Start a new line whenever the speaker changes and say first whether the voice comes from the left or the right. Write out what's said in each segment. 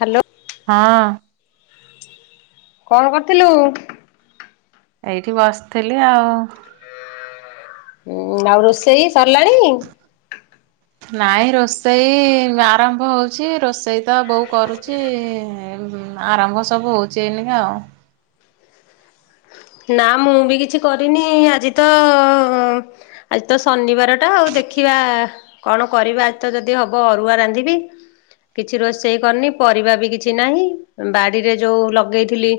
left: Hello.
right: ହଁ
left: କଣ କରିଥିଲୁ?
right: ଏଇଠି ବସିଥିଲି ଆଉ।
left: ହୁଁ ଆଉ ରୋଷେଇ ସରିଲାଣି?
right: ନାଇଁ ରୋଷେଇ ଆରମ୍ଭ ହଉଚି। ରୋଷେଇ ତ ବୋଉ କରୁ ଯେ ଆରମ୍ଭ ସବୁ ହଉଚି ଏଇନେକା ଆଉ।
left: ନା ମୁଁ ବି କିଛି କରିନି ଆଜି ତ। ଆଜି ତ ଶନିବାର ଟା ଆଉ ଦେଖିବା। କଣ କରିବା ଆଜି ତ ଯଦି ହବ ଅରୁଆ ରାନ୍ଧିବି। କିଛି ରୋଷେଇ କରିନି ପରିବା ବି କିଛି ନାହିଁ ବାଡ଼ିରେ ଯୋଉ ଲଗେଇଥିଲି।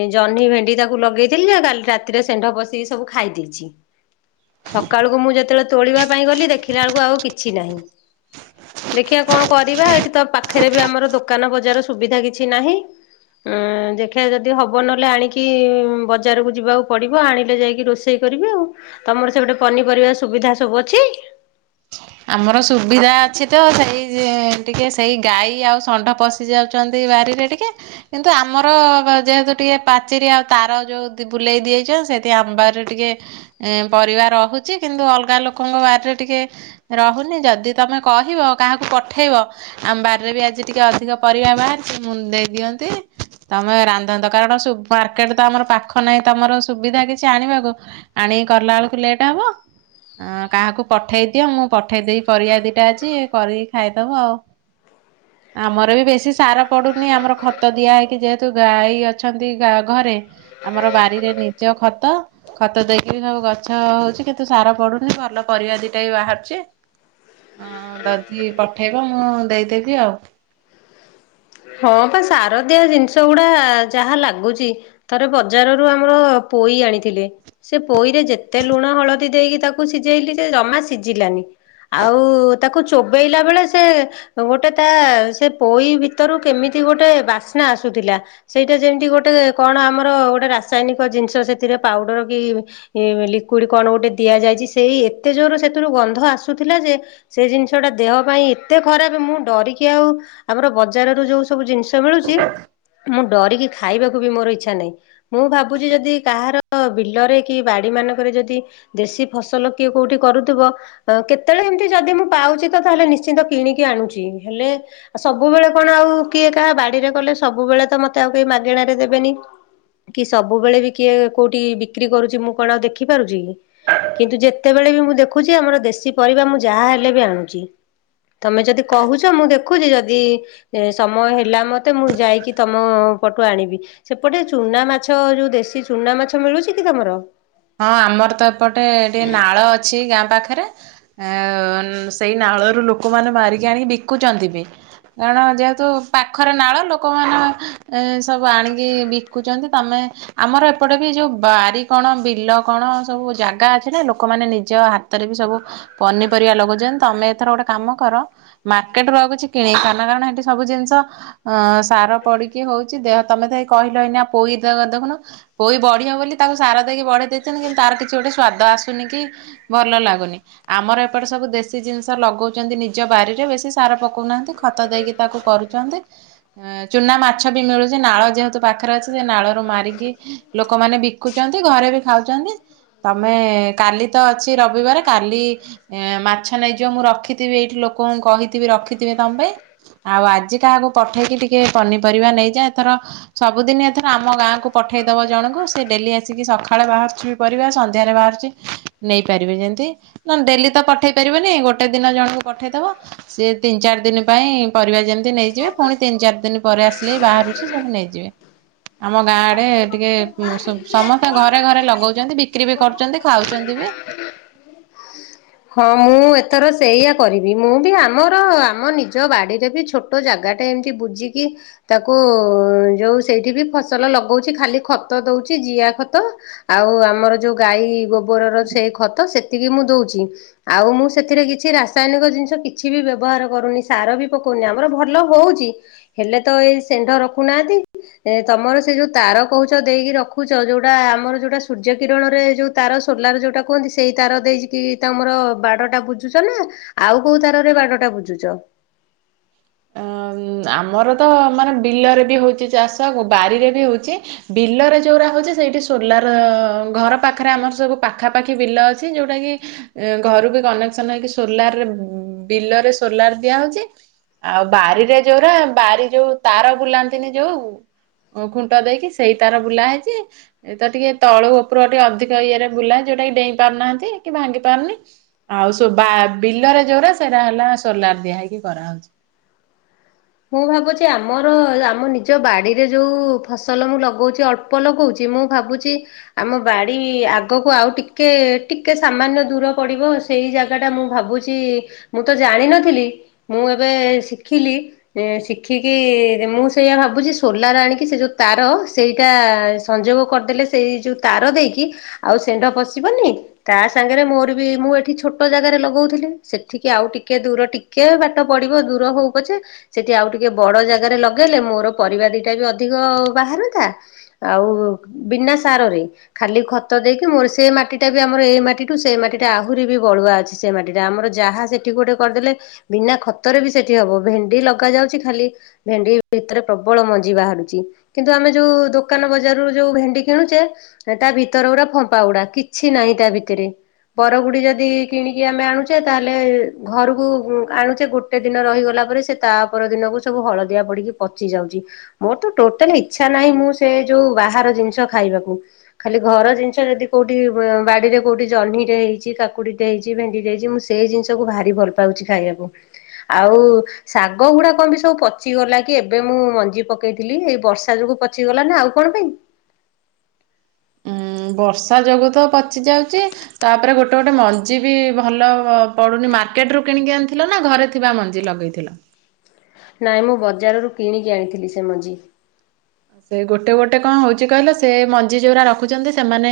left: ଏ ଜହ୍ନି ଭେଣ୍ଡି ତାକୁ ଲଗେଇଥିଲି ଜେ କାଲି ରାତିରେ ସେଣ୍ଢ ପସିକି ସବୁ ଖାଇ ଦେଇଛି। ସକାଳୁକୁ ମୁଁ ଯେତେବେଳେ ତୋଳିବା ପାଇଁ ଗଲି ଦେଖିଲା ବୁଳୁକୁ ଆଉ କିଛି ନାହିଁ। ଦେଖିଆ କଣ କରିବା ଏଠି ତ ପାଖରେ ବି ଆମର ଦୋକାନ ବଜାର ସୁବିଧା କିଛି ନାହିଁ। ଉଁ ଦେଖିଆ ଯଦି ହବ ନହେଲେ ଆଣିକି ବଜ ବଜାରକୁ ଯିବାକୁ ପଡିବ ଆଣିଲେ ଯାଇକି ରୋଷେଇ କରିବେ ଆଉ। ତମର ସେପଟେ ପନିପରିବା ସୁବିଧା ସବୁ ଅଛି।
right: ଆମର ସୁବିଧା ଅଛି ତ ସେଇ ଟିକିଏ ସେଇ ଗାଈ ଆଉ ଷଣ୍ଢ ପଶ ଯାଉଛନ୍ତି ବାରିରେ ଟିକେ। କିନ୍ତୁ ଆମର ଯେହେତୁ ଟିକେ ପାଚେରୀ ଆଉ ତାର ଯୋଉ ତି ବୁଲେଇ ଦେଇଚ ସେଥି ଆମ ବାରିରେ ଟିକିଏ। ଏଁ ପରିବା ରହୁଛି କିନ୍ତୁ ଅଲଗା ଲୋକଙ୍କ ବାରିରେ ଟିକେ। ରହୁନି ଯଦି ତମେ କହିବ କାହାକୁ ପଠେଇବ। ଆମ ବାରିରେ ବି ଆଜି ଟିକେ ଅଧିକ ପରିବା ବାହାରିଛି ମୁଁ ଦେଇ ଦିଅନ୍ତି। ତମେ ରାନ୍ଧନ୍ତ କାରଣ ସୁ ମାର୍କେଟ ତ ଆମର ପାଖ ନାହିଁ ତମର ସୁବିଧା କିଛି ଆଣିବାକୁ। ଆଣିକି କଲା ବେଳକୁ ଲେଟ ହବ କାହାକୁ ପଠେଇ ଦିଅ ମୁଁ ପଠେଇ ଦେବି ପରିବା ଦିଟା ଆଜି କରିକି ଖାଇଦବ ଆଉ।
left: [unintelligible]
right: ଆମର ବି ବେଶୀ ସାର ପଡୁନି ଆମର ଖତ ଦିଆ ହେଇକି ଯେହେତୁ ଗାଈ ଅଛନ୍ତି ଗା ଘରେ। ଆମର ବାରିରେ ନିଜ ଖତ। ଖତ ଦେଇକିରି ସବୁ ଗଛ ହଉଛି କିନ୍ତୁ ସାର ପଡୁନି ଭଲ ପରିବା ଦିଟା ବି ବାହାରୁଛି। ହଁ ଦଦି ପଠେଇବ ମୁଁ ଦେଇଦେବି ଆଉ।
left: ହଁ ବା ସାରଦିଆ ଜିନିଷ ଗୁଡା ଯାହା ଲାଗୁଚି। ଥରେ ବଜାରରୁ ଆମର ପୋଇ ଆଣିଥିଲେ। ସେ ପୋଇରେ ଯେତେ ଲୁଣ ହଳଦୀ ଦେଇକି ତାକୁ ସିଝେଇଲି ସେ ଜମା ସିଝିଲାନି। ଆଉ ତାକୁ ଚୋବେଇଲା ବେଳେ ସେ ଗୋଟେ ତା ସେ ପୋଇ ଭି ତରୁ କେମିତି ଗୋଟେ ବାସ୍ନା ଆସୁଥିଲା। ସେଇଟା ଯେମିତି ଗୋଟେ କଣ ଆମର ଗୋଟେ ରାସାୟନିକ ଜିନିଷ ସେଥିରେ ପାଉଡର କି ଇଏ ବୋଲି କୁରୁ କଣ ଗୋଟେ ଦିଆଯାଇଛି ସେଇ ଏତେ ଜୋର ସେଥିରୁ ଗନ୍ଧ ଆସୁଥିଲା ଯେ ସେ ଜିନିଷ ଟା ଦେହ ପାଇଁ ଏତେ ଖରାପେ ମୁଁ ଡରିକି ଆଉ ଆମର ବ ଜାର ରୁ ଯୋଉ ସବୁ ଜିନିଷ ମିଳୁଛି ମୁଁ ଡରିକି ଖାଇବାକୁ ବି ମୋର ଇଚ୍ଛା ନାହିଁ। ମୁଁ ଭାବୁଛି ଯଦି କାହାର ବିଲରେ କି ବାଡି ମାନଙ୍କରେ ଯଦି। ଦେଶୀ ଫସଲ କିଏ କୋଉଠି କରୁଥୁବ ଅଁ କେତେବେଳେ ଏମତି ଯଦି ମୁଁ ପାଉଛି ତ ତାହେଲେ ନିଶ୍ଚିନ୍ତ କିଣିକି ଆଣୁଛି ହେଲେ ସବୁବେଳେ। କଣ ଆଉ କିଏ କାହା ବାଡିରେ କଲେ ସବୁବେଳେ ତ ମତେ ଆଉ କେହି ମାଗେଣାରେ ଦେବେନି। କି ସବୁବେଳେ ବି କିଏ କୋଉଠି ବିକ୍ରି କରୁଚି ମୁଁ କଣ ଆଉ ଦେଖି ପାରୁଚି କି। କିନ୍ତୁ ଯେତେବେଳେ ବି ମୁଁ ଦେଖୁଚି ଆମର ଦେଶୀ ପରିବା ମୁଁ ଯାହା ହେଲେ ବି ଆଣୁଚି। ତମେ ଯଦି କହୁଚ ମୁଁ ଦେଖୁଛି ଯଦି ଏ ସମୟ ହେଲା ମତେ ମୁଁ ଯାଇକି ତମ ପଟୁ ଆଣିବି। ସେପଟେ ଚୁନା ମାଛ ଯୋଉ ଦେଶୀ ଚୁନା ମାଛ ମିଳୁଛି କି ତମର।
right: ହଁ ଆମର ତ ଏପଟେ ଟିକେ ନାଳ ଅଛି ଗାଁ ପାଖେରେ। ଆ ସେଇ ନାଳରୁ ଲୋକମାନେ ମାରିକି ଆଣିକି ବିକୁଛନ୍ତି ବି। କାରଣ ଯେହେତୁ ପାଖରେ ନାଳ ଲୋକମାନେ ଏ ସବୁ ଆଣିକି ବିକୁଚନ୍ତି, ତୋମେ ଆମର ଏପଟେ ବି ଯୋଉ ବାରି କଣ ବି ବିଲ କଣ ସବୁ ଜାଗା ଅଛି ନା ଲୋକମାନେ ନିଜ ହାତରେ ବି ସବୁ ପନିପରିବା ଲଗଉଚନ୍ତି। ତୋମେ ଏଥର ଗୋଟେ କାମ କର, ମାର୍କେଟ୍ ରୁ ଆଉ କିଛି କିଣ ଖାଅନା, କାରଣ ସେଠି ସବୁ ଜିନିଷ ହଁ ସାର ପଡିକି ହଉଛି ଦେହ, ତୋମେ ତ ହେଇ କହିଲ ଏଇନା ପୋଇ ତକ ଦେଖୁନ ପୋଇ ବଢିବ ବୋଲି ତାକୁ ସାର ଦେଇକି ବଢେଇ ଦେଇଛନ୍ତି, କିନ୍ତୁ ତାର କିଛି ଗୋଟେ ସ୍ଵାଦ ଆସୁନି କି ଭଲ ଲାଗୁନି। ଆମର ଏପଟେ ସବୁ ଦେଶୀ ଜିନିଷ ଲଗଉଚନ୍ତି ନିଜ ବାରିରେ। ବେଶୀ ସାର ପକଉନାହାନ୍ତି ଖତ ଦେଇକି ତାକୁ କରୁ ଚନ୍ତି, ଅଁ, ଚୁନା ମାଛ ବି ମିଳୁଚି ନାଳ ଯେହେତୁ ପାଖରେ ଅଛି, ସେ ନାଳରୁ ମାରିକି ଲୋକମାନେ ବିକୁଚନ୍ତି, ଘରେ ବି ଖାଉଚନ୍ତି। ତୋମେ କାଲି ତ ଅଛି ରବିବାର କାଲି ଏଁ, ମାଛ ନେଇଯିବ ମୁଁ ରଖିଥିବି ଏଇଠି ଲୋକଙ୍କୁ କହିଥିବି ରଖିଥିବେ ତୋମ ପାଇଁ। ଆଉ ଆଜି କାହାକୁ ପଠେଇକି ଟିକେ ପନିପରିବା ନେଇଯା। ଏଥର ସବୁଦିନି ଏଥର ଆମ ଗାଁକୁ ପଠେଇ ଦବ ଜଣଙ୍କୁ, ସେ ଡେଲି ଆସିକି ସଖା ଖାଳେ ବାହାରୁଛି ବି ପରିବା, ସନ୍ଧ୍ୟାରେ ବାହାରୁଚି ନେଇପାରିବେ। ଯେମିତି ନା ଡେଲି ତ ପଠେଇ ପାରିବନି ଗୋଟେ ଦିନ ଜଣଙ୍କୁ ପଠେଇଦବ। ସିଏ ତିନ ଚାରି ଦିନ ପାଇଁ ପରିବା ଯେମିତି ନେଇଯିବେ, ପୁଣି ତିନ ଚାରି ଦିନ ପରେ ଆସିଲେ ବିି ବାହାରୁଛି ସବୁ ନେଇଯିବେ। ଆମ ଗାଁ ଆଡେ ଟିକେ ଉଁ, ସବ୍ ସମସ୍ତେ ଘର ରେ ଘରେ ଲଗଉଚନ୍ତି, ବିକ୍ରି ବି କରୁଚନ୍ତି, ଖାଉଚନ୍ତି ବି।
left: ହଁ ମୁଁ ଏଥର ସେଇଆ କରିବି, ମୁଁ ବି ଆମର ଆମ ନିଜ ବାଡିରେ ବି ଛୋ ଟ ଜାଗା ଟେ ଏମିତି ବୁଜିକି। ତାକୁ ଯୋଉ ସେଇଠି ବି ଫସଲ ଲଗଉଛି ଖାଲି ଖତ ଦଉଚି ଜିଆ ଖତ। ଆଉ ଆମର ଯୋଉ ଗାଈ ଗୋବରର ସେଇ ଖତ ସେତିକି ମୁଁ ଦଉଚି। ଆଉ ମୁଁ ସେଥିରେ କିଛି ରାସାୟନିକ ଜିନିଷ କିଛି ବି ବ୍ୟବହାର କରୁନି। ସାର ବି ପକଉନି ଆମର ଭଲ ହଉଚି। ହେଲେ ତ ଏଇ ଷେଣ୍ଢ ରଖୁନାହାନ୍ତି। ଏ ତୋମର ସେ ଯୋଉ ତାର କହୁଚ ଦେଇକି ରଖୁଚ, ଯୋଉଟା ଆମର ଯୋଉଟା ସୂର୍ଯ୍ୟ କିରଣରେ ଯୋଉ ତାର ସୋଲାର ଯୋଉଟା କୁହନ୍ତି ସେଇ ତାର ଦେଇକି ତୋମର ବାଡ ଟା ବୁଜୁଚ ନା ଆଉ କୋଉ ତାରରେ ବାଡ ଟା ବୁଜୁଚ?
right: ଅ, ଉଁ, ଆମର ତ ମାନେ ବିଲରେ ବି ହଉଚି ଚାଷ ଗ- ବାରିରେ ବି ହଉଛି। ବିଲରେ ଯୋଉରା ହଉଛି ସେଇଠି ସୋଲାର ଘର ପାଖରେ ଆମର ସବୁ ପାଖାପାଖି ବିଲ ଅଛି, ଯୋଉଟା କି ଏ ଘରୁକୁ କନେକ୍ସନ୍ ହେଇକି ସୋଲାରରେ ଉ, ବିଲରେ ସୋଲାର ଦିଆ ହଉଛି। ଆଉ ବାରିରେ ଯୋଉରା ବାରି ଯୋଉ ତାର ବୁଲାନ୍ତିନି ଯୋଉ ଓ ଖୁଣ୍ଟ ଦେଇକି ସେଇ ତାର ବୁଲା ହେଇଚି। ଏ ତ ଟିକେ ତଳୁ ଉପରୁକୁ ଟିକେ ଅଧିକ ଇଏରେ ବୁଲା ଯୋଉଟା କିି ଡେଇଁ ପାରୁନାହାନ୍ତି କି ଭାଙ୍ଗି ପାରୁନି। ଆଉ ସ- ବା-ବିଲରେ ଯୋଉଟା ସେଇଟା ହେଲା ସୋଲାର ଦିଆ ହେଇକି କରାହଉଛି।
left: ମୁଁ ଭାବୁଛି ଆମର ଏ ଆମ ନିଜ ବାଡିରେ ଯୋଉ ଫସଲ ମୁଁ ଲଗଉଚି ଅଳ୍ ପ ନଗଉଚି ମୁଁ ଭାବୁଛି ଆମ ବାଡି ଆଗକୁ ଆଉ ଟିକେ ଟିକେ ସାମାନ୍ୟ ଦୂର ପଡିବ ସେଇ ଜାଗା ଟା ମୁଁ ଭାବୁଛି ମୁଁ ତ ଜାଣିନଥିଲି ମୁଁ ଏବେ ଶିଖିଲି। ଏ ଶିଖିକି ରେ-ମୁଁ ସେଇଆ ଭାବୁଛି ସୋଲାର ଆଣିକି ସେ ଯୋଉ ତାର ସେଇଟା ସଂଯୋଗ କରିଦେଲେ ସେଇ ଯୋଉ ତାର ଦେଇକି ଆଉ ଷେଣ୍ଢ ପଶିବନି। ତା ସାଙ୍ଗରେ ମୋର ବି ମୁଁ ଏଠି ଛୋଟ ଜାଗାରେ ଲଗଉଥିଲି। ସେଠିକି ଆଉ ଟିକେ ଦୂର ଟି କେ ବାଟ ପଡିବ ଦୂର ହଉ ପଛେ ସେଠି ଆଉ ଟିକେ ବଡ ଜାଗାରେ ଲଗେଇଲେ ମୋର ପରିବା ଦିଟା ବି ଅଧିକ ବାହାରୁଥା। ଆଉ ବିନା ସାରରେ। ଖାଲି ଖତ ଦେଇକି ମୋର ସେଇ ମାଟି ଟା ବି ଆମର ଏଇ ମାଟିଠୁ ସେଇ ମାଟି ଟା ଆହୁରି ବି ବଳୁଆ ଅଛି। ସେ ମାଟି ଟା ଆମର ଯାହା ସେଠି ଗୋଟେ କରିଦେଲେ ବିନା ଖତରେ ବି ସେଠି ହବ ଭେଣ୍ଡି ଲ ପକା ଯାଉଚି ଖାଲି ଭେଣ୍ଡି ଭିତରେ ପ୍ରବଳ ମଞ୍ଜି ବାହାରୁଚି। କିନ୍ତୁ ଆମେ ଯୋଉ ଦୋକାନ ବଜାରରୁ ଯୋଉ ଭେଣ୍ଡି କିଣୁଚେ ହେଟା ଭିତର ଗୁଡା ଫମ୍ପା ଗୁଡା କିଛି ନାହିଁ ତା ଭିତରେ ବରଗୁଡି ଯଦି କିଣିକି ଆମେ ଆଣୁଚେ ତାହେଲେ ଘରକୁ ଆଣୁଚେ ଗୋଟେ ଦିନ ରହିଗଲା ପରେ ସେ ତାପର ଦିନକୁ ସବୁ ହଳଦିଆ ପଡିକି ପଚି ଯାଉଚି। ମୋର ତ ଟୋଟାଲି ଇଚ୍ଛା ନାହିଁ ମୁଁ ସେ ଯୋଉ ବାହାର ଜିନିଷ ଖାଇବାକୁ। ଖାଲି ଘର ଜିନିଷ ଯଦି କୋଉଠି ବାଡିରେ କୋଉଠି ଜହ୍ନିଟେ ହେଇଚି କାକୁଡିଟେ ହେଇଚି ଭେଣ୍ଡିଟ ହେଇଚି ମୁଁ ସେଇ ଜିନିଷକୁୁ ଭାରି ଭଲ ପାଉଚି ଖାଇବାକୁ ଆଉ ଶାଗ ଗୁଡା କଂପାଇଁ ସବୁ ପଚିଗଲା କି ଏବେ ମୁଁ ମଞ୍ଜି ପକେଇଥିଲି। ଏଇ ବର୍ଷା ଯୋଗୁ ପଚିଗଲା ନା ଆଉ କଣ ପାଇଁ?
right: ଉଁ ବର୍ଷା ଯୋଗୁ ତ ପଚି ଯାଉଚି ତାପରେ ଗୋଟେ ଗୋଟେ ମଞ୍ଜି ବି ଭଲ ପଡୁନି। ମାର୍କେଟରୁ କିଣିକି ଆଣିଥିଲ ନା ଘରେ ଥିବା ମଞ୍ଜି ଲଗେଇଥିଲ?
left: ନାଇଁ ମୁଁ ବଜାରରୁ କିଣିକି ଆଣିଥିଲି ସେ ମଞ୍ଜି।
right: ସେ ଗୋଟେ ଗୋଟେ କଣ ହୋଉଚି କହିଲ ସେ ମଞ୍ଜି ଯୋଉରା ରଖୁଚନ୍ତି। ସେମାନେ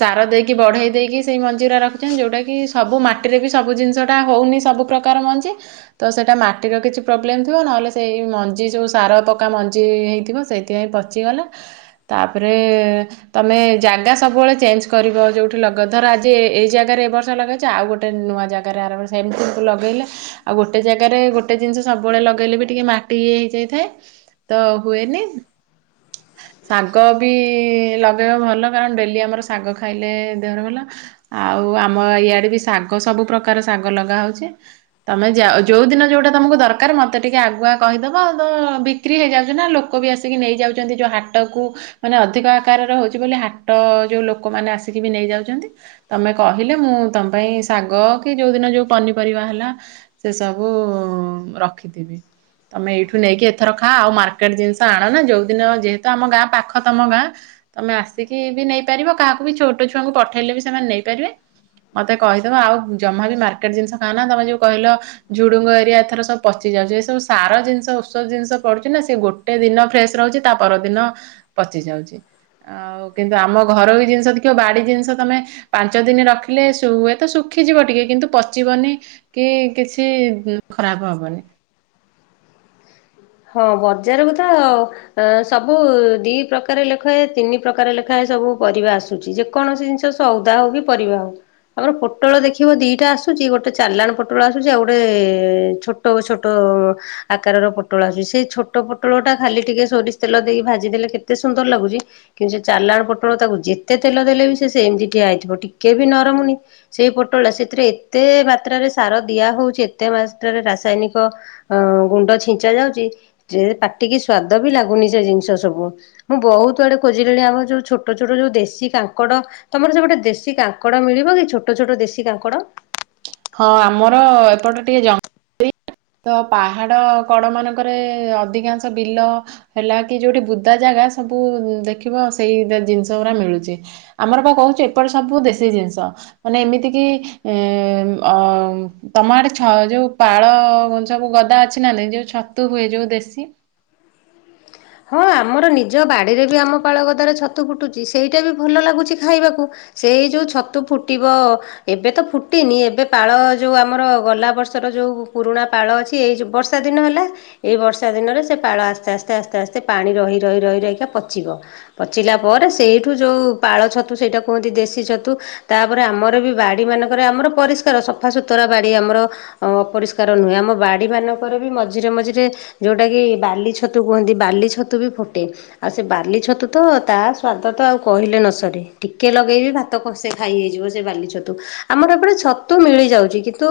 right: ସାର ଦେଇକି ବଢେଇ ଦେଇକି ସେଇ ମଞ୍ଜିଉରା ରଖୁଚନ୍ ଯୋଉଟା କି ସବୁ ମାଟିରେ ବି ସବୁ ଜିନିଷଟା ହୋଉନି ସବୁ ପ୍ର କାର ମଞ୍ଜି। ତ ସେଇଟା ମାଟିର କିଛି ପ୍ରୋବ୍ଲେମ୍ ଥିବ ନହେଲେ ସେଇ ମଞ୍ଜି ଯେଉଁ ସାର ପକ୍କା ମଞ୍ଜି ହେଇଥିବ ସେ ଇଥିପାଇଁ ପଚିଗଲା ତାପରେ ତମେ ଜାଗା ସବୁବେଳେ ଚେଞ୍ଜ କରିବ ଯୋଉଠି ଲଗ ଧର ଆଜି ଏ-ଏଇ ଜାଗାରେ ଏ ବର୍ଷ ଲଗେଇଚ ଆଉ ଗୋଟେ ନୂଆ ଜା ଗାରେ ଆର ବର୍ଷ ଏମିତି [unintelligible] ଲଗେଇଲେ ଆଉ ଗୋଟେ ଜାଗାରେ ଗୋଟେ ଜିନିଷ ସବୁବେଳେ ଲଗେଇଲେ ବି ଟିକେ ମାଟି ଇଏ ହେଇଯାଇଥାଏ ତ ହୁଏନି। ଶାଗ ବି ଲଗାଇବ ଭଲ କାରଣ ଡେଲି ଆମର ଶାଗ ଖାଇଲେ ଦେହରେ ଭଲ। ଆଉ ଆମ ଇଆଡେ ବି ଶାଗ ସବୁ ପ୍ରକାର ଶାଗ ଲଗା ହୋଉଚି। ତମେ ଯାଅ ଯୋଉ ଦିନ ଯୋଉଟା ତମକୁ ଦରକାର ମତେ ଟିକେ ଆଗୁଆ କହିଦବ ତ ବିକ୍ରି ହେଇଯାଉଚି ନା ଲୋକ ବି ଆ ସିକି ନେଇଯାଉଚନ୍ତି ଯୋଉ ହାଟକୁ ମାନେ ଅଧିକ ଆକାରରେ ହୋଉଚି ବୋଲି ହାଟ ଯୋଉ ଲୋକମାନେ ଆସିକି ବି ନେଇଯାଉଚନ୍ତି। ତମେ କହିଲେ ମୁଁ ତମ ପାଇଁ ଶାଗ କି ଯୋଉ ଦିନ ଯୋଉ ପନିପରିବା ହେଲା ସେ ସବୁ ରଖିଥିବି ତମେ ଏଇଠୁ ନେଇକି ଏଥର ଖା ଆଉ ମାର୍କେଟ ଜିନି ତ ଆଣ ନା ଯୋଉଦିନ ଯେହେତୁ ଆମ ଗାଁ ପାଖ ତମ ଗାଁ। ତମେ ଆସିକି ବି ନେଇପାରିବ କାହାକୁ ବି ଛୋଟ ଛୁଆଙ୍କୁ ପଠେଇଲେ ବି ସେମାନେ ନେଇପାରିବେ। ମତେ କହିଦବ ଆଉ ଜମା ବି ମାର୍କେଟ ଜିନିଷ ଖାଅନା। ତମେ ଯୋଉ କହିଲ ଝୁଡୁଙ୍ଗ ହେରିକା ଏଥର ସବୁ ପଚି ଯାଉଚି। ଏ ସବୁ ସାର ଜିନିଷ ଔଷଧ ଜିନିଷ ପଡୁଚି ନା ସେ ଗୋ ଟେ ଦିନ ଫ୍ରେସ୍ ରହୁଚି ତା ପରଦିନ ପଚି ଯାଉଚି। ଆଉ କିନ୍ତୁ ଆମ ଘରୋଇ ଜିନିଷ ଦେଖିବ ବାଡି ଜିନିଷ ତମେ ପାଞ୍ଚ ଦିନ ରଖିଲେ ସୁ ହୁଏ ତ ଶୁଖିଯିବ ଟିକେ କିନ୍ତୁ ପଚିବନି କି କିଛି ଖରାପ ହବନି।
left: ହଁ ବଜାରକୁ ତ ଏଁ ସବୁ ଦି ପ୍ରକାର ଲେଖାଏ ତିନି ପ୍ରକାର ଲେଖାଏ ସବୁ ପରିବା ଆସୁଚି ଯେ କୌଣସି ଜିନିଷ ସୋଉଦା ହୋଉ କି ପରିବା ହୋଉ। ଆମର ପୋଟଳ ଦେଖିବୁ ଦିଟା ଆସୁଚି ଗୋଟେ ଚାଲାଣ ପୋଟଳ ଆସୁଚିକ ଆଉ ଗୋଟେ ଛୋ ଟ ଛୋଟ ଆକାରର ପୋ ଟଳ ଆସୁଚି ସେଇ ଛୋଟ ପୋଟଳଟା ଖାଲି ଟିକେ ସୋରିଷ ତଲ ଦେଇକି ଭାଜି ଦେଲେ କେତେ ସୁନ୍ଦର ଲାଗୁଚି। କିନ୍ତୁ ସେ ଚାଲାଣ ପୋଟଳ ତାକୁ ଯେତେ ତେଲ ଦେଲେ ବି ସେ ସେମିତି ଠିଆ ହେଇଥିବ ଟିକେ ବି ନରମୁନି। ସେଇ ପୋଟଳ ସେଥିରେ ଏତେ ମାତ୍ରାରେ ସାର ଦିଆ ହଉଛି ଏତେ ମାଷ୍ଟାରେ ରାସାୟନିକ ଅ ଗୁଣ୍ଡ ଛିଞ୍ଚା ଯାଉଚି ଯେ ପାଟିକି ସ୍ଵାଦ ବି ଲାଗୁନି ସେ ଜିନିଷ ସବୁ। ମୁଁ ବହୁତ୍ ଆଡେ ଖୋଜିଲି ଆମ ଯୋଉ ଛୋଟ ଛୋଟ ଯୋଉ ଦେଶୀ କାଙ୍କଡ ତମର ସେପଟେ ଦେଶୀ କାଙ୍କଡ ମିଳିବ କି ଛୋଟ ଛୋଟ ଦେଶୀ କାଙ୍କଡ?
right: ହଁ ଆମର ଏପଟେ ଟିକେ ଜ ତ ପାହାଡ଼ କଡ଼ ମାନଙ୍କରେ ଅଧିକାଂଶ ବିଲ ହେଲା କି ଯୋଉଠି ବୁଦା ଜାଗା ସବୁ ଦେଖିବ ସେଇ ଦା ଜିନିଷ ପୁରା ମିଳୁଛି। ଆମର ବା କହୁଛି ଏପଟେ ସବୁ ଦେଶୀ ଜିନିଷ। ମାନେ ଏମିତି କିି ଏ ଅ ତମ ଆଡେ ଛ ଯୋଉ ପାଳ କ ସବୁ ଗଦା ଅଛି ନା ନାଇଁ ଯୋଉ ଛତୁ ହୁଏ ଯୋଉ ଦେଶୀ।
left: ହଁ ଆମର ନିଜ ବାଡ଼ିରେ ବି ଆମ ପାଳଗଦାରେ ଛତୁ ଫୁଟୁଛି ସେଇଟା ବି ଭଲ ଲାଗୁଛି ଖାଇବାକୁ। ସେଇ ଯୋଉ ଛତୁ ଫୁଟିବ ଏବେ ତ ଫୁଟିନି ଏବେ ପାଳ ଯୋଉ ଆମର ଗଲା ବର୍ଷର ଯୋଉ ପୁରୁଣା ପାଳ ଅଛି ଏଇ ଯୋଉ ବର୍ଷ ଶା ଦିନ ହେଲା ଏଇ ବର୍ଷା ଦିନରେ ସେ ପାଳ ଆସ୍ତେ ଆସ୍ତେ ଆସ୍ତେ ଆସ୍ତେ ସେ ପାଣି ରହି ରହି ରହି ରହିକା ପଚିବ। ପଚିଲା ପରେ ସେଇଠୁ ଯୋଉ ପାଳ ଛତୁ ସେଇଟା କୁହନ୍ତି ଦେଶୀ ଛତୁ ତାପରେ ଆମର ବି ବାଡି ମାନଙ୍କରେ ଆମର ପରିଷ୍କାର ସଫାସୁତୁରା ବାଡି ଆମର ଅପରିଷ୍କାର ନୁହେଁ ଆମ ବାଡି ମାନଙ୍କରେ ବି ମଝିରେ ମଝିରେ ଯୋଉଟା କିି ବାଲି ଛତୁ କୁହନ୍ତି ବାଲି ଛତୁ ବି ଫୁଟେ। ଆଉ ସେ ବାର୍ଲି ଛତୁ ତ ତା ସ୍ଵାଦ ତ ଆଉ କହିଲେ ନସରେ ଟିକେ ଲଗେଇବି ଭା ତ କଂସେ ଖାଇ ହେଇଯିବ ସେ ବାଲି ଛତୁ, ଆମର ଏପଟେ ଛତୁ ମିଳିଯାଉଛି, କିନ୍ତୁ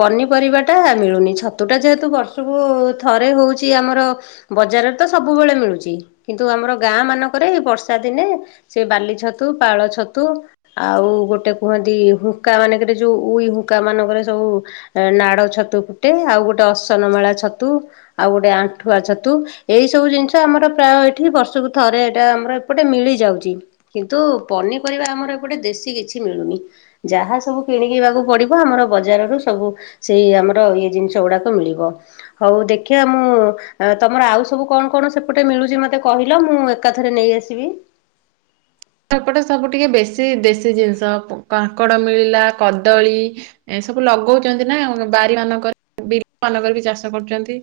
left: ପନିପରିବାଟା ମିଳୁନି ଛତୁଟା ଯେହେତୁ ବର୍ଷକୁ ଥରେ ହଉଛି ଆମର ବଜାରରେ ତ ସବୁବେଳେ ମିଳୁଛି କିନ୍ତୁ ଆମର ଗାଁ ମାନଙ୍କରେ ଏଇ ବର୍ଷା ଦିନେ ସେଇ ବାଲି ଛତୁ, ପାଳ ଛତୁ ଆଉ ଗୋଟେ କୁହନ୍ତି ହୁଙ୍କା ମାନଙ୍କରେ ଯୋଉ ଉଇ ହୁଙ୍କା ମାନଙ୍କରେ ସବୁ ନାଡ ଛତୁ ଫୁଟେ, ଆଉ ଗୋଟେ ଅସନମାଳା ଛତୁ, ଆଉ ଗୋଟେ ଆଣ୍ଠୁଆ ଛତୁ ଏଇ ସବୁ ଜିନିଷ ଆମର ପ୍ରାୟ ଏଠି ବର୍ଷକୁ ଥରେ ଏଇଟା ଆମର ଏପଟେ ମିଳିଯାଉଚି। କିନ୍ତୁ ପନିପରିବା ଆମର ଏପଟେ ଦେଶୀ କିଛି ମିଳୁନି। ଯାହା ସବୁ କିଣିକିିବାକୁ ପଡିବ ଆମର ବଜାରରୁ ସବୁ ସେଇ ଆମର ଇଏ ଜିନିଷ ଗୁଡାକ ମିଳିବ, ହଉ ଦେଖିବା ମୁଁ ତମର ଆଉ ସବୁ କଣ କଣ ସେପଟେ ମିଳୁଛି ମତେ କହିଲ, ମୁଁ ଏକାଥରେ ନେଇ ଆସିବି।
right: ଏପଟେ ସବୁ ଟିକେ ବେଶୀ ଦେଶୀ ଜିନିଷ କାଙ୍କଡ଼ ମିଳିଲା, କଦଳୀ ଏ ସବୁ ଲଗଉଚନ୍ତି ନା ବାରି ମାନଙ୍କରେ ବିଲ ମାନଙ୍କରେ ବି ଚାଷ କରୁଚନ୍ତି।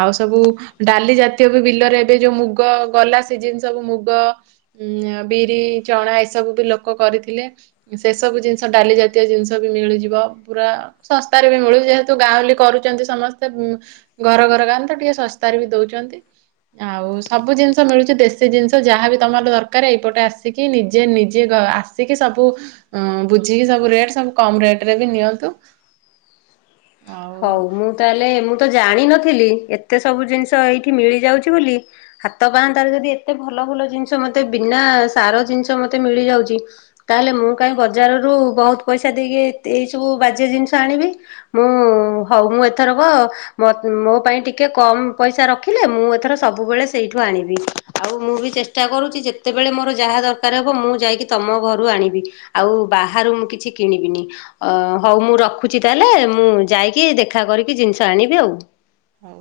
right: ଆଉ ସବୁ ଡାଲି ଜାତୀୟ ବି ବିଲରେ ଏବେ ଯୋଉ ମୁଗ ଗଲା ସିଜିନ୍ ସବୁ ମୁଗ ଉଁ ବିରି, ଚଣା ଏସବୁ ବି ଲୋକ କରିଥିଲେ। ସେ ସବୁ ଜିନିଷ ଡାଲି ଜାତୀୟ ଜିନିଷ ବି ମିଳିଯିବ ପୁରା। ଶସ୍ତାରେ ବି ମିଳୁଛି ଯେହେତୁ ଗାଁଉଲି କରୁଛନ୍ତି ସମସ୍ତେ ଉଁ ଘର ଘର ଗାଁ ତ ଟିକେ ଶସ୍ତାରେ ବି ଦଉଛନ୍ତି। ଆଉ ସବୁ ଜିନିଷ ମିଳୁଛି ଦେଶୀ ଜିନିଷ ଯାହାବି ତମର ଦରକାର ଏଇ ଏପଟେ ଆସିକି ନିଜେ ନିଜେ ଆସିକି ସବୁ ଅଁ ବୁଝିକି ସବୁ ରେଟ ସବୁ କମ ରେଟ ରେ ବି ନିଅନ୍ତୁ। ଆଉ
left: ହଉ ମୁଁ ତାହେଲେ ମୁଁ ତ ଜାଣିନଥିଲି ଏତେ ସବୁ ଜିନିଷ ଏଇଠି ମିଳି ଯାଉଛି ବୋଲି ହାତ ପାଆନ୍ତାର ଯଦି ଏତେ ଭଲ ଭଲ ଜିନିଷ ମତେ ବିନା ସାର ଜିନିଷ ମତେ ମିଳିଯାଉଛି। ତାହେଲେ ମୁଁ କାହିଁ ବଜାରରୁ ବହୁତ ପଇସା ଦେଇକି ଏଇସବୁ ବାଜେ ଜିନିଷ ଆଣିବି। ମୁଁ ହଉ, ମୁଁ ଏଥର କ ମ ମୋ ପାଇଁ ଟିକେ କମ୍ ପଇସା ରଖିଲେ, ମୁଁ ଏଥର ସବୁବେଳେ ସେଇଠୁ ଆଣିବି। ଆଉ ମୁଁ ବି ଚେଷ୍ଟା କରୁଛି, ଯେତେବେଳେ ମୋର ଯାହା ଦରକାର ହବ, ମୁଁ ଯାଇକି ତମ ଘରୁ ଆଣିବି। ଆଉ ବାହାରୁ ମୁଁ କିଛି କିଣିବିନି। ଅ, ହଉ, ମୁଁ ରଖୁଛି, ତାହେଲେ ମୁଁ ଯାଇକି କି ଦେଖା କରିକି ଜିନିଷ ଆଣିବି ଆଉ।
right: ହୁଁ।